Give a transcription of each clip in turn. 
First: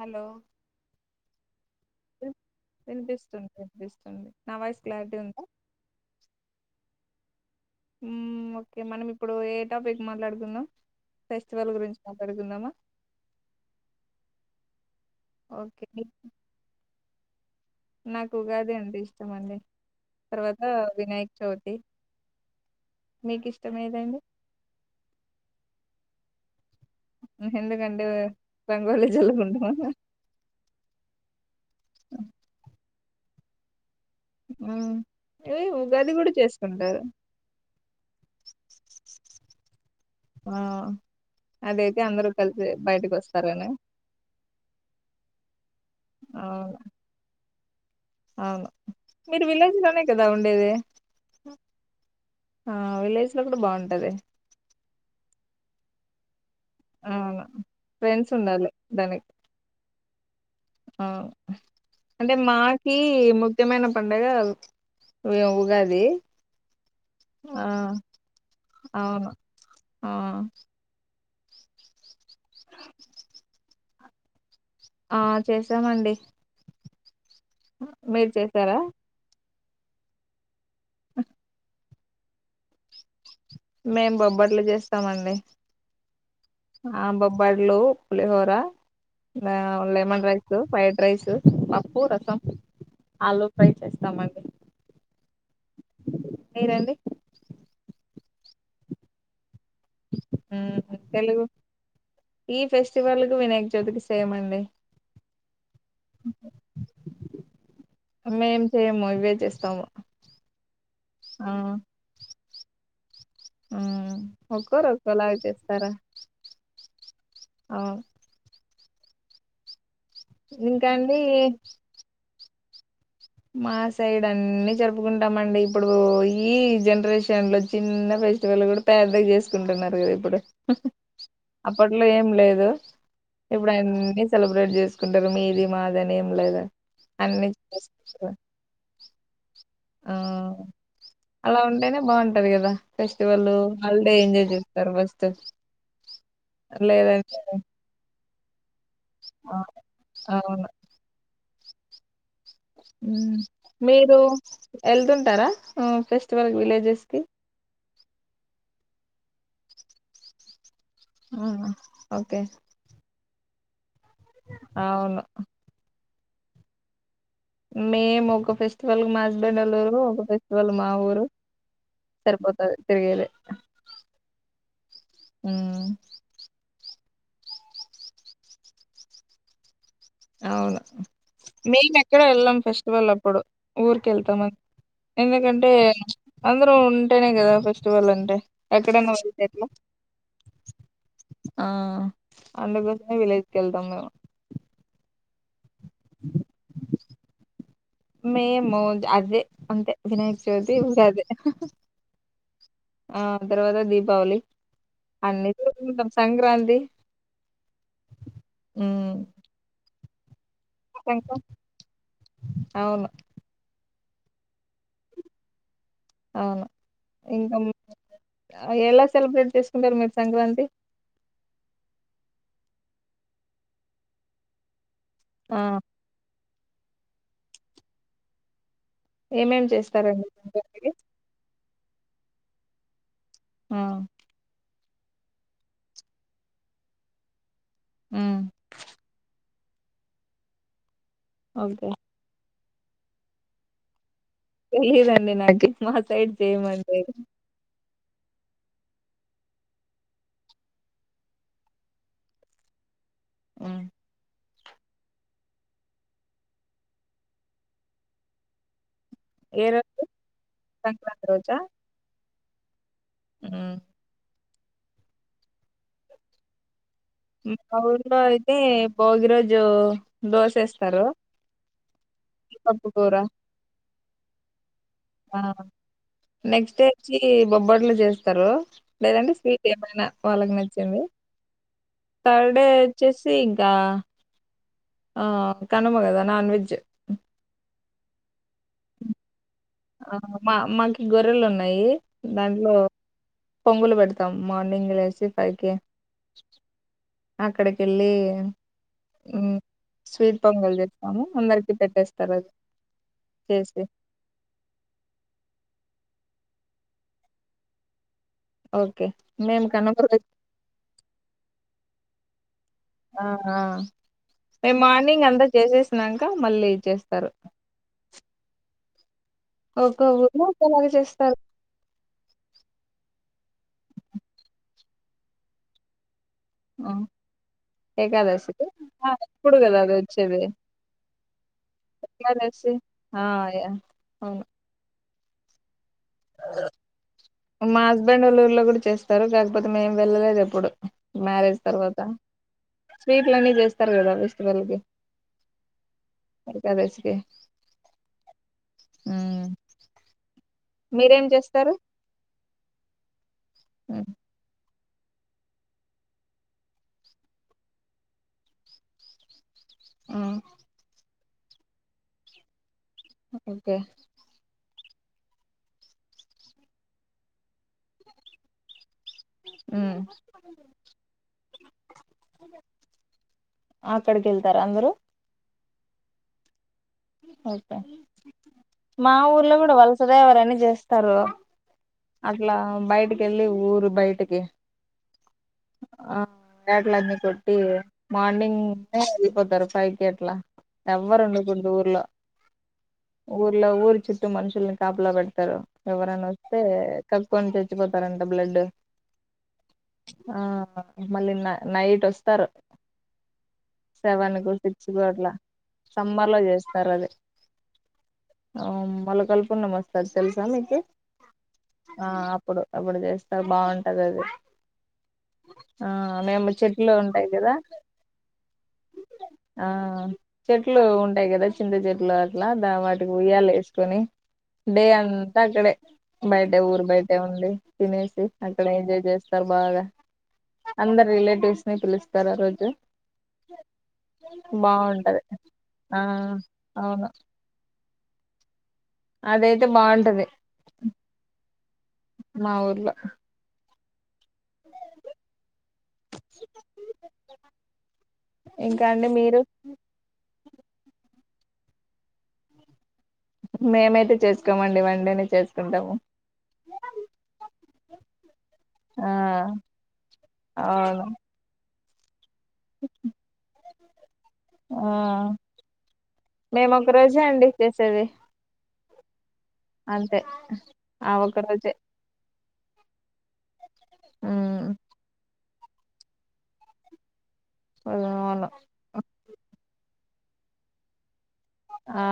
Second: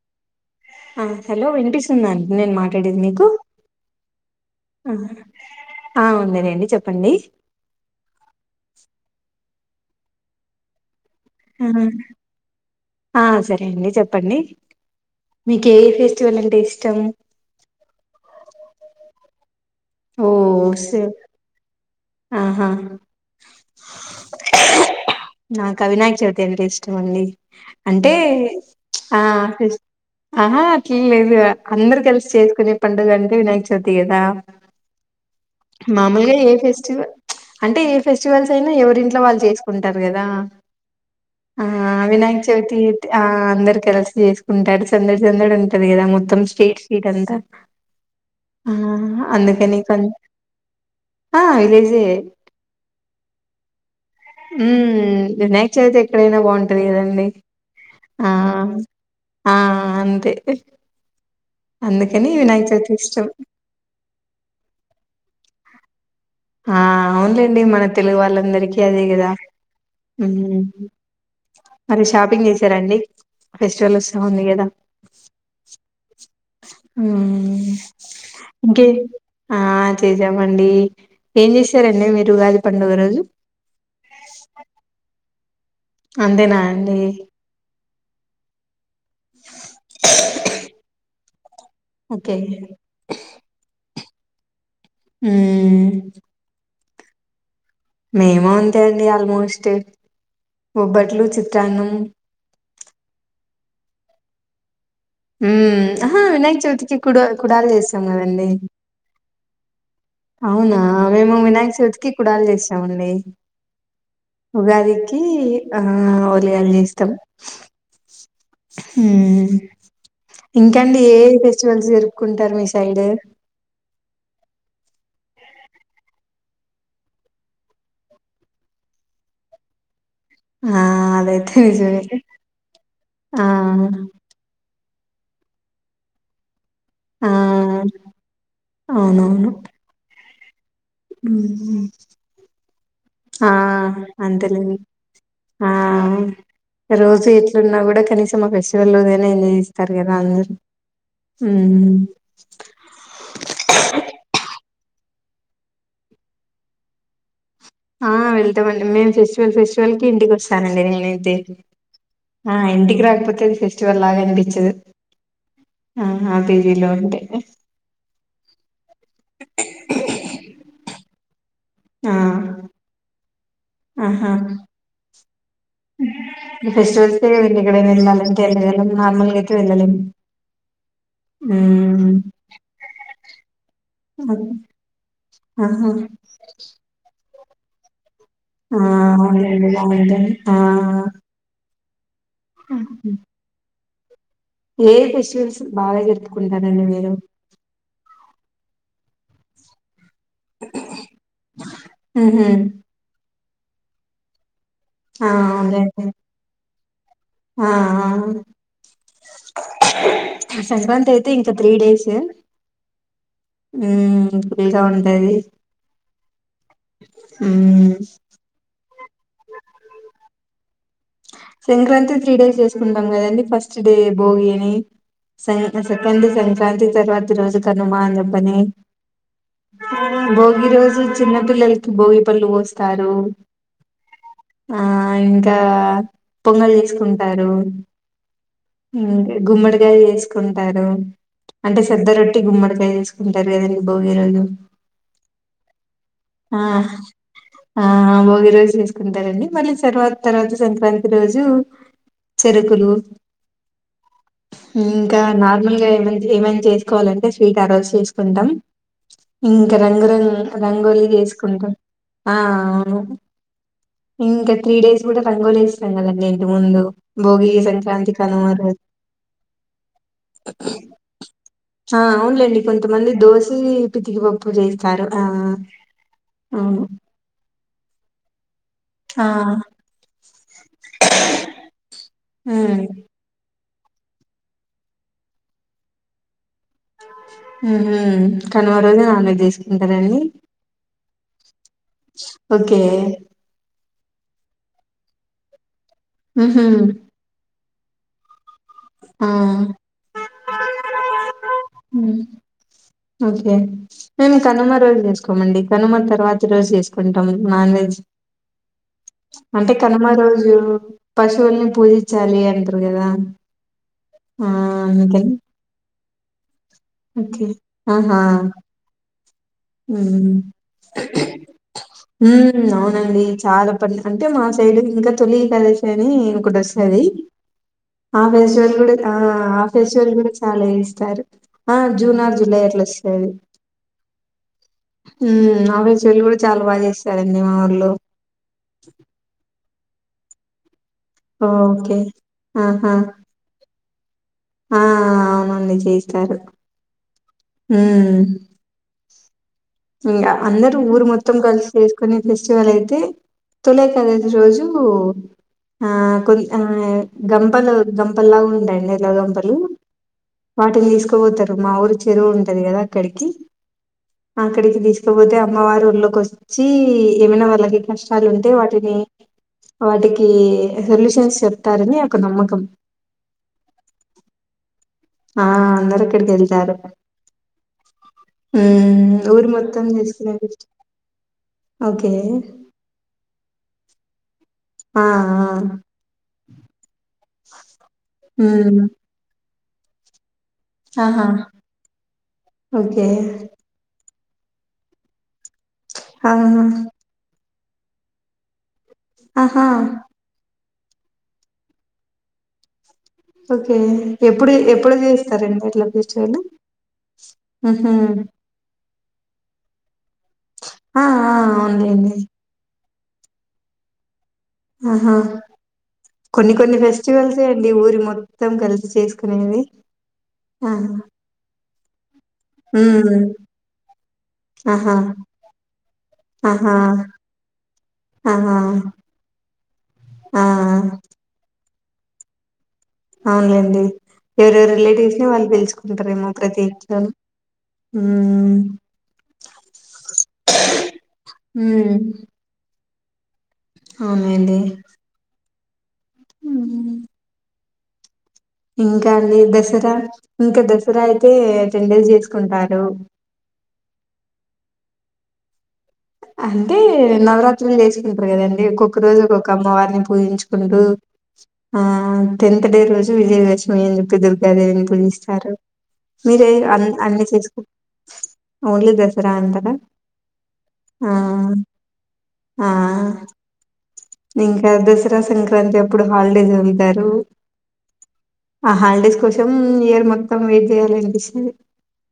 Hello ఆ hello వినిపిస్తోందా అండి నేను మాట్లాడేది మీకు వినిపిస్తుంది వినిపిస్తుంది నా వాయిస్ క్లారిటీ ఉందా ఆ ఉందిలెండి చెప్పండి హు ఓకే మనం ఇప్పుడు ఏ టాపిక్ మాట్లాడుకుందాం ఫెస్టివల్ హ్మ్ గురించి మాట్లాడుకుందామా ఆ సరే అండి చెప్పండి మీకు ఏ ఒకే ఫెస్టివల్ అంటే ఇష్టం నాకు ఉగాది అంటే ఇష్టం [unintelligible] ఓ తర్వాత సే వినాయక్ చవితి ఆహా మీకు ఇష్టం ఏదండి వినయక చవితి అంటే ఇష్ మండి ఎందుకంటే అంటే రంగోలి ఆ జల్లుకుంటామా ఆహా అట్ల లేదు అందరు కలిసి చేసుకునే [unintelligible] [unintelligible] వినాయక్ చవితి [unintelligible] మ్మ్ ఇవి ఉగాది కూడా మామూలుగా ఏ చేసుకుంటారు ఫెస్టివల్ అంటే ఏ ఫెస్టివల్స్ అయినా ఎవరింట్లో వాళ్ళు చేసుకుంటారు కదా ఆ ఆ అదైతే అందరూ వినాయక కలిసి చవితి బయటకు ఆ వస్తారని అందరు కలిసి చేసుకుంటారు సందడి సందడి ఉంటది కదా మొత్తం అవును స్ట్రీట్ స్ట్రీట్ అంత అవును ఆ మీరు అందుకని విలేజ్ లోనే కదా ఉండేది ఆ విలేజే విలేజ్ లో కూడ బాన్ అదే ఉమ్ వినాయక చవితి ఎక్కడైనా బాగుం టది కదండి అవును ఫ్రెండ్స్ ఆ ఉండాలి దానికి ఆ అంతే అవును అందుకని అంటే వినాయక చవితి మాకి ఇష్టం ముఖ్యమైన పండగ [unintelligible] ఉగాది ఆ అవునులేండి ఆ మన తెలుగు వాళ్ళందరికీ అదే కద అవును ఆ మరి షా పింగ్ చేసారండి ఫెస్టివల్ ఉంది కదా ఆ చేసామండి హు మీరు చేసారా ఇంకే ఆ చేసామండి ఏం చేసారండి మీరు ఉగాది పండుగ రోజు మేం బొబ్బట్లు చేస్తామండి అంతేనా అండి పలేహోర లెమన్ రైస్ ఫ్రైడ్ రైస్ పప్పు ఓకే రసం ఆలు ఫ్రై చేస్త టమాటో ఊ మీరు అండి మేము అంతే అండి ఆల్మోస్ట్ ఉమ్, బొబ్బట్లు చిత్రానం స్టివల్ కు వినాయక చవితి కి సేమ్ అండి ఊ ఆహా వినాయక చవితికి కుడ కుడాలు చేస్తాం కదండీ మేం చేయము ఇవే చేస్తాము అవునా మేము ఆ వినాయక చవితికి కుడాలు చేస్ స్తామండి ఉమ్, ఒక్కోరు ఉగాదికి ఒక్కోలాగా ఆ చేస్తారా ఓళిగలు జేస్ [unintelligible] ఆ హు ఇంకా అండి ఏ ఏ ఫెస్టివల్స్ జరుపుకుంటారు మీ సైడు మా సైడ్ అన్నీ జరుపుకుంటామండి, ఇప్పుడు ఈ జనరేషన్ లో చిన్న ఫెస్టివల్ కూడా పెద్దగా చేసుకుంటున్నారు కద. ఇప్పుడు ఆ అదైతే నిజమే అప్పట్లో ఏం లేదు ఆ ఇప్పుడు అన్నీ సెలబ్రేట్ చేసుకు జరుపుకుంటారు మీది మాది అని ఏం లేదు అ ఆ అన్ని చేసుకుంటారు అవునవును ఆ అలా మ్మ్ ఉంటేనే బాగుంటది కదా ఆ ఫెస్టివల్లు హాలిడే ఎంజాయ్ అంతేలేండి చేస్తారు ఫస్ట్ ఆ లేదంటే మ్ ఫెస్ వల్ రోజు అయిన ఎంజాయ్ ఆ, చేస్తారు కదా అందరు అవును ఉమ్ మీరు వెళ్తుంటారా ఫెస్టివల్ కి విలేజెస్ కి ఆ వెళ్తామండి మేం చేస్ ప్రతి ఫెస్టివల్ కి ఇంటికి వస్ స్తానండి నేను అయితే ఆ, ఓకే ఆ ఇంటికి రాకపోతె [unintelligible] ఫెస్టివల్ లాగ అనిపించదు అవును ఆ పీజి లో ఉంటే మేము ఒక ఫెస్టివల్ కి మా హస్బెండొళ్ళూరు ఒక ఫెస్టివల్ మా ఊరు హలో ఆ సరిపోతాది తిరిగేదే ఆహా [unintelligible] ఉమ్ మళ్ళ ఇంకేం [unintelligible] నార్మల్ గైతే వెళ్ళలేం అవును మెయిన్ ఎక్కడ వెళ్ళం ఫెస్టివల్ అప్పుడు ఊరికెళ్తామ ఎందుకంటే ఆహా అందరూ ఉంటేనే కదా ఫెస్టివల్ అంటే ఎక్కడన్నా వెళ్తే ఎట్లా ఆ [unintelligible] అందుకోసమే విలేజ్ కెళ్తాం మేము ఏ ఫెస్టివల్స్ బాగా జరుపుకుంటారండి మీరు మేముద్ అదే అంతే వినాయక్ చవితి ఉగాదే మ్మ్ హ్మ్ ఆ తర్వాత దీపావళి ఆ అన్ని అవునులేండి జరుపుకుంటాం సంక్రాంతి ఆ ఉమ్ సంక్రాంతి అయితే ఇంక త్రీ డేస్ అవును హ్మ్ ఫ్రీగా ఉంటది అవును ఇంక ఉమ్ [inaudible] ఎలా సెలబ్రేట్ చేసుకుంటారు మీరు సంక్రాంతి సంక్రాంతి త్రీ డేస్ చేసుకుంటాం కదండి ఫస్ట్ డే భోగి అని సె ఆ సెకండ్ సెంక్ క్రాంతి తర్వాత ఈరోజు కనుమ నెబ్బని ఏమేం చేస్తారండి భోగి సంక్రాంతికి రోజు చిన్నపిల్లలు భోగిపళ్ళు పోస్తారు ఆ ఆ ఇంకా పొంగల్ చేసుకుంటారు ఉమ్ ఇంక్ గుమ్మడి డల్ చేసుకుంటారు అంటే ఓకే సద్ద రొట్టి గుమ్మడి ఫ్రై చేసుకుంటారు కదండీ బో తెలీదండి నాకి మా సైడ్ ఆ చేయమండి అది ఆ భోగి రోజు చేసుకుంటారండి మళ్ళీ తర్వాత తర్వాత సంక్రాంతి రోజు చెరుకులు ఉమ్ ఇంకా నార్మల్గా ఏమై ఏమైనా చేసుకోవాలంటే స్వీట్ ఆరోజు చేసుకుంటాం ఏ ఇంకా రోజు రంగురంగు రంగోలి సంక్రాంతి చేసుకుంటాం ఆ అవును హ్మ్ ఇంకా త్రీడేస్ కూడా రంగులేసి ఉంటాం కదండీ ఇంటిముందు మా ఊర్లో అయితే భోగి రోజు దోశఏస్తారు ఆ అవునులేండి పప్పు కొంతమంది కూర దోసి పితికి పప్పు చేస్తారు ఆ నెక్స్ట్ అవును డే వచ్చి బొబ్బట్లు చేస్తారు ఆ లేదంటే స్వీట్ ఏమైనా వాళ్ళకి నచ్చి ఏంది తర్డే ఉమ్ వచ్చేసి ఇంకా ఆ కనుమగదా నాన్ వెజ్ హ్మ్ కనుమ రోజే నాన్వెజ్ చెసిం ఆ మా మంకీ గొర్రెలు ఉన్నా యి దాంట్లో ఓకే పొంగులు పెడతాం మా ల్డింగ్ లేసీ పైకి మ్మ్ పెళ్ళి మ్మ్ స్వీట్ పొంగలు చేస్తాము అందరికి పెట్టేస్తారు అ ఓకే చేసి మేము కనుమ రోజు చేసుకోమండి కనుమ తర్వాతి రోజు చేసుకుంటాం నాన్ వెజ్ ఓకే మేము అంటే కనుక కనుమ రోజు పశువుల్ని పూజించాలి అంట ఆ [unintelligible] ఆ మే మార్నింగ్ అంతా చేసేస్ ఇంకా మళ్ళీ చేస్తారు ఓకే హా హా ఒక్క మ్మ్ ఊర్లో ఒకేలాగా చేస్తారు అవునండి మ్మ్ చాలా పని అంటే మా శైలికి ఇంకా చలి కలిసినాయి అని ఆ, ఒకటొసారి ఆ ఏకాదశికి ఫెస్టివల్ కూడా ఆ ఇప్పుడు ఆ కదా అది ఫెస్టివల్ కూడా వచ్చేది చాలా ఇస్తారు ఆ జూన్ ఆ జూలై ఏకాదశి అట్ల్ ఆ వస్తాది యా, అవును మ్మ్ ఆవెస్ చెల్లు కూడా చాలా బాగా చేస్తారు మా హస్బెండ్ ళ్లఊర్లో కూడా చేస్తారు కాక్ కాకపోతే మేం వెళ్ళలేదు ఎప్పుడు మ్యారేజ్ ఓకే. తర్వాత ఆహా! స్వీట్లన్నీ చేస్తా చెప్పలి కదా విష్ వెళ్ళదే ఆ! అవునండి చేస్తారు. ఎకాదసి ఉమ్ ఇకా అందరూ ఊరు మొత్తం కలిసి చేసుకునే ఫెస్టివల్ అయితే తుల కనేది రోజు ఉమ్ ఆ కొ ఆ గంపలు గంపలాగా ఉండండి ఇలా గంపలు వాటిని తీసుకు దువు తారు మా ఊరి చెరువు ఉంటది కదా అక్కడికి. ఓకే అక్కడికి తీసుకపోతే అమ్మవారు ఊళ్ళలోకి వచ్చి ఏమైనా వాళ్ళకి కష్టాలు ఉంటే వాటిని వాటికి సొల్యూషన్స్ చెప్తారని ఒక నమ్మకం అక్కడికి వెళ్తారు అందరూ ఆ అందరు అక్కడికెళ్తారు ఓకే హ్మ్. మా ఊరు ఊర్లో కూడా మొత్తం వలస దేవర చేసుకునే అని చేస్తారు ఓకే అట్లా బయటికి వెళ్ళి ఊరు బయటికి ఆ ఆ యాట్లన్నీ కొట్టి మార్నింగ్ హ్మ్ వెళ్ళిపోతారు ఫైవ్ కి అట్లా ఎవరు ఆహా! ఉండకూడదు ఊర్లో ఓకే. ఊర్లో ఊరు చుట్టూ మనుషుల్ని కాపలా పెడతారు ఎవరన్నా వస్తే ఆహా! క కోడిని చచ్చిపోతారంట బ్లడ్ ఆహా! ఆ మళ్ళీ న నైట్ వస్తారు ఓకే సెవెన్ కు ఎప్పుడు ఎప్పుడు చేస్తారండి అట్లా ఫెస్టివల్ కరదే హుహు. మొలకలు పున్నమి వస్తే సాధి తెలుసా మీకి ఆ! ఆ! ఆ అవునులెండి. అప్పుడు అప్పుడు చేస్తారు బాగుంటది అది ఆహా ఆ మేము కొన్ని కొన్ని చెట్లు ఉంటాయి ఫెస్టివల్సే కదా అండి ఊరి మొత్తం కలిసి చేసుకునేది ఆ చెట్లు ఆహా ఉంటాయి కదా చింత చెట్ల అట్ల దా వాటికి హ్మ్. ఉయ్యాల్లు ఏసుకొని, డే ఆహా! అంతా అక్కడే బయట ఆహా! ఊరు బయట ఉండి తినేసి ఆహా! అక్కడ ఎంజాయ్ చేస్తారు బాగా, ఆ! అందరు రిలేటివ్స్ పిలుస్తారు ఆరోజు ఔన్లేండి ఎవరి ఎవరి రిలేటివ్స్ బాగుంటది ని వాళ్ళు ఆ పిలుచుకుంటరు ఏమో ప్ర అవును కిట్రల్ ఉఉ అదైతే బాగుంటది ఉ మా ఊర్లో ఔన్నేండి. ఉహు ఇంకా అండి దసరా ఇంకా దసరా అయితే టెన్ డేస్ చేసుకుంటారు. మేమైతే చేసుకోమండి వన్ డేనే చేసుకుంటాము. అంటే నవరాత్ త్రులు చేసుకుంట్రరు కదంన్ ఒక్కొక్క ఆ రోజు ఒక్కొక్క అమ్మవారిని పూయించుకుంటు అవును ఆ టెన్త్ డే రోజు విజయ్ వచ్ ఏం చెప్పె దెల్ ఆ లేదేన్ పుజిస్సారు, మీరేయ్ మేము అన్ ఒక రోజే అన్ని అండి చేచుకు చేసేది ఒన్లీ దస్ అంతే ఆ ఒక్క రోజే ఆ ఉమ్ ఇంకా దసరా సంక్ క్రాంతి ఎప్పుడు హాలిడేస్ ఉంటారు. అవును ఆ హల్డేస్ కోసం ఇయర్ మొ త్తం వెయిట్ చేయాలి అనిపిస్స్ ఆ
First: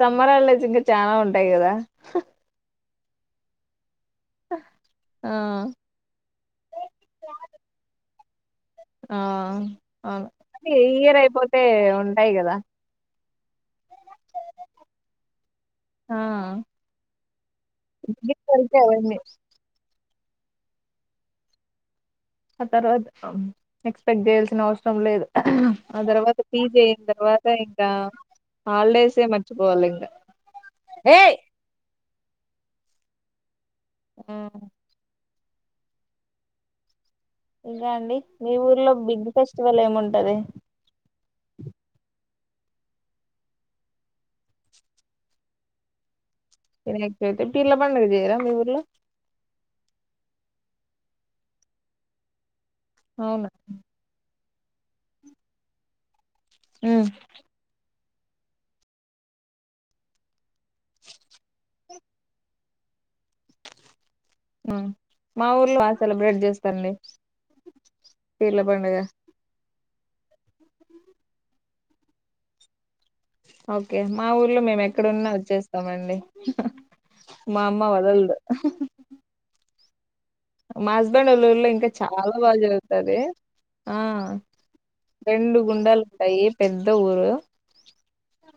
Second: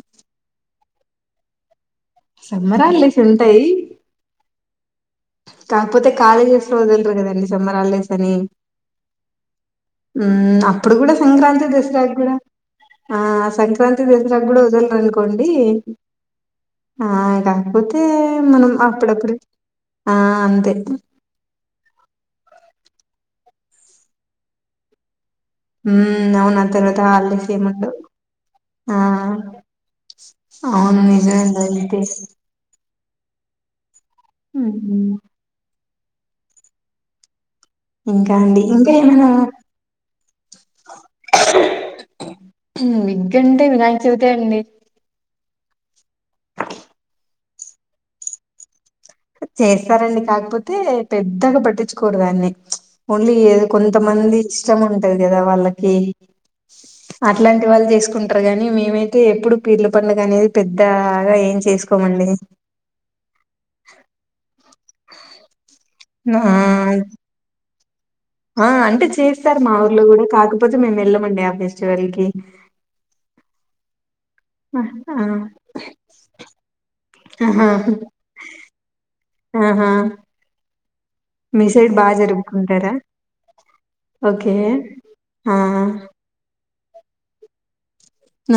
సమ్మరాల్లేస్ ఇగ్ చానా ఉంటయ్ కదా సమ్మరాల్లేస్ ఉంటయి. అ కాకపోతే కాలేజెస్ లో ఒదల్ ర్రు కదండి సమ్మరాల్లేస్ తని ఆ ఊ అవును ఈ అప్పుడు కూడా ఇయర్ అయిపోతే సంక్రాంతి దసరాకు ఉంటాయి కూడా కదా ఆ సంక్రాంతి దసరాకు కూడా వదలరునుకోండి ఆ ఆ కాకపోతే డిగ్రీకి మనం వెళ్తే అవన్నీ అప్పుడప్పుడు ఆ అంతే ఆ తర్వాత ఎక్స్పెక్ట్ చేయాల్సిన అవసరం లేదు ఆ హూమ్ తర్వాత అవును ఆ పీజీ తర్వాత అయిన [unintelligible] ఇంకా సీముంటడు ఆ హాలిడేసే మర్చిపోవాలి ఇంకా అవును ఏయ్ ఇంటి హుమ్ ఇంకా అండి మీ ఊర్లో బిగ్ ఫెస్టివల్ ఏముంటది విగ్గంటే వినాయకచవితె అండి ఇ ఎక్ అయితే పిర్ల పండగ చేయరా మీ ఊర్లో చేస్తారండి కాకపోతే పెద్దగా పట్టించుకోడుదాన్ని ఓన్లీ అవునా కొంతమంది ఇష్టం ఉంటది కదా వాళ్ళకి అట్లాంటి వాళ్ళు చేసి తీకుంటారు కాని మేమైతే ఎప్పుడు పీర్లు పండగ అనేది పెద్దగా ఏం చేసుకో కొనండి మా ఊర్లో ఆ సెలబ్రేట్ చేస్తాండి ఆ అంటే చేస్తారు మా ఊ కూడా కాకపోతే మేము వెళ్ళమండి ఆ ఫెస్టివల్ కి ఓకే మా ఊర్లో ఆ, మేము ఎక్కడున్నా వచ్చేస్తామండి హాహా మా ఆహా అమ్మ వదలదు హాహా ఆహా మా హస్బెండ్ వాళ్ళు మీ ఊళ్ళో ఇంకా సైడ్ చాలా బాగా జరుపుకుంటారా జరుగుతాది ఆ ఓకే ఆ రెండు గుండలు ఉంటాయి పెద్ద ఊరు ఆ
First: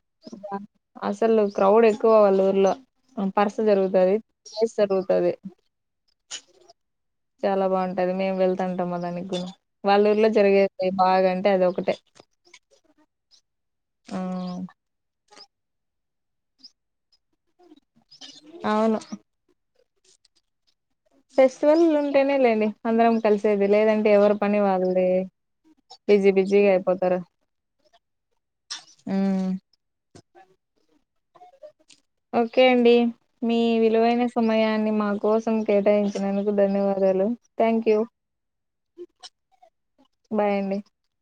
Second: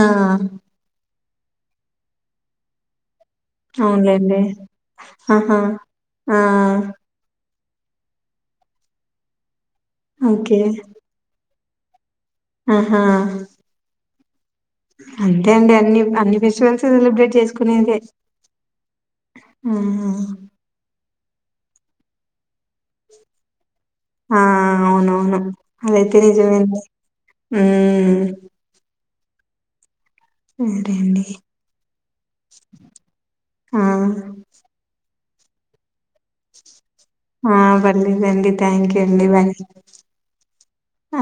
అసలు క్రౌడ్ ఎక్కువ వాళ్ళ ఊర్లో పరస జరుగుతది అవునులేండి పస్ జరుగుతది ఆహా ఆ చాలా బాగుంటది మేము వెళ్తాంటామా దానికి వాళ్ళ ఊర్లో ఓకే జరిగేది బాగా అంటే అది ఒక ఒకటే ఆహా ఆ అంతే అండి అన్ని అన్ని ఫెస్టివల్స్ సెలబ్రేట్ చేసు అవును ఆ ఫెస్టివల్ ఉంటేనే లేండి అందరం కలిసేది లేదంటే ఎవరి ఆ పని వాళ్ళది అవునవును అదైతే బిజీ నిజమే బిజీగా అయిపోతారు ఉమ్... ఉ... పోండి అండి ఓకే అండి మీ ఆ విలువైన సమయాన్ని మాకు కోసం కేటాయించినందుకు ధన్యవాద ఆ బండి బండి థ్యాంకూ అండి బాయ్ బాయ్ అండి ఆ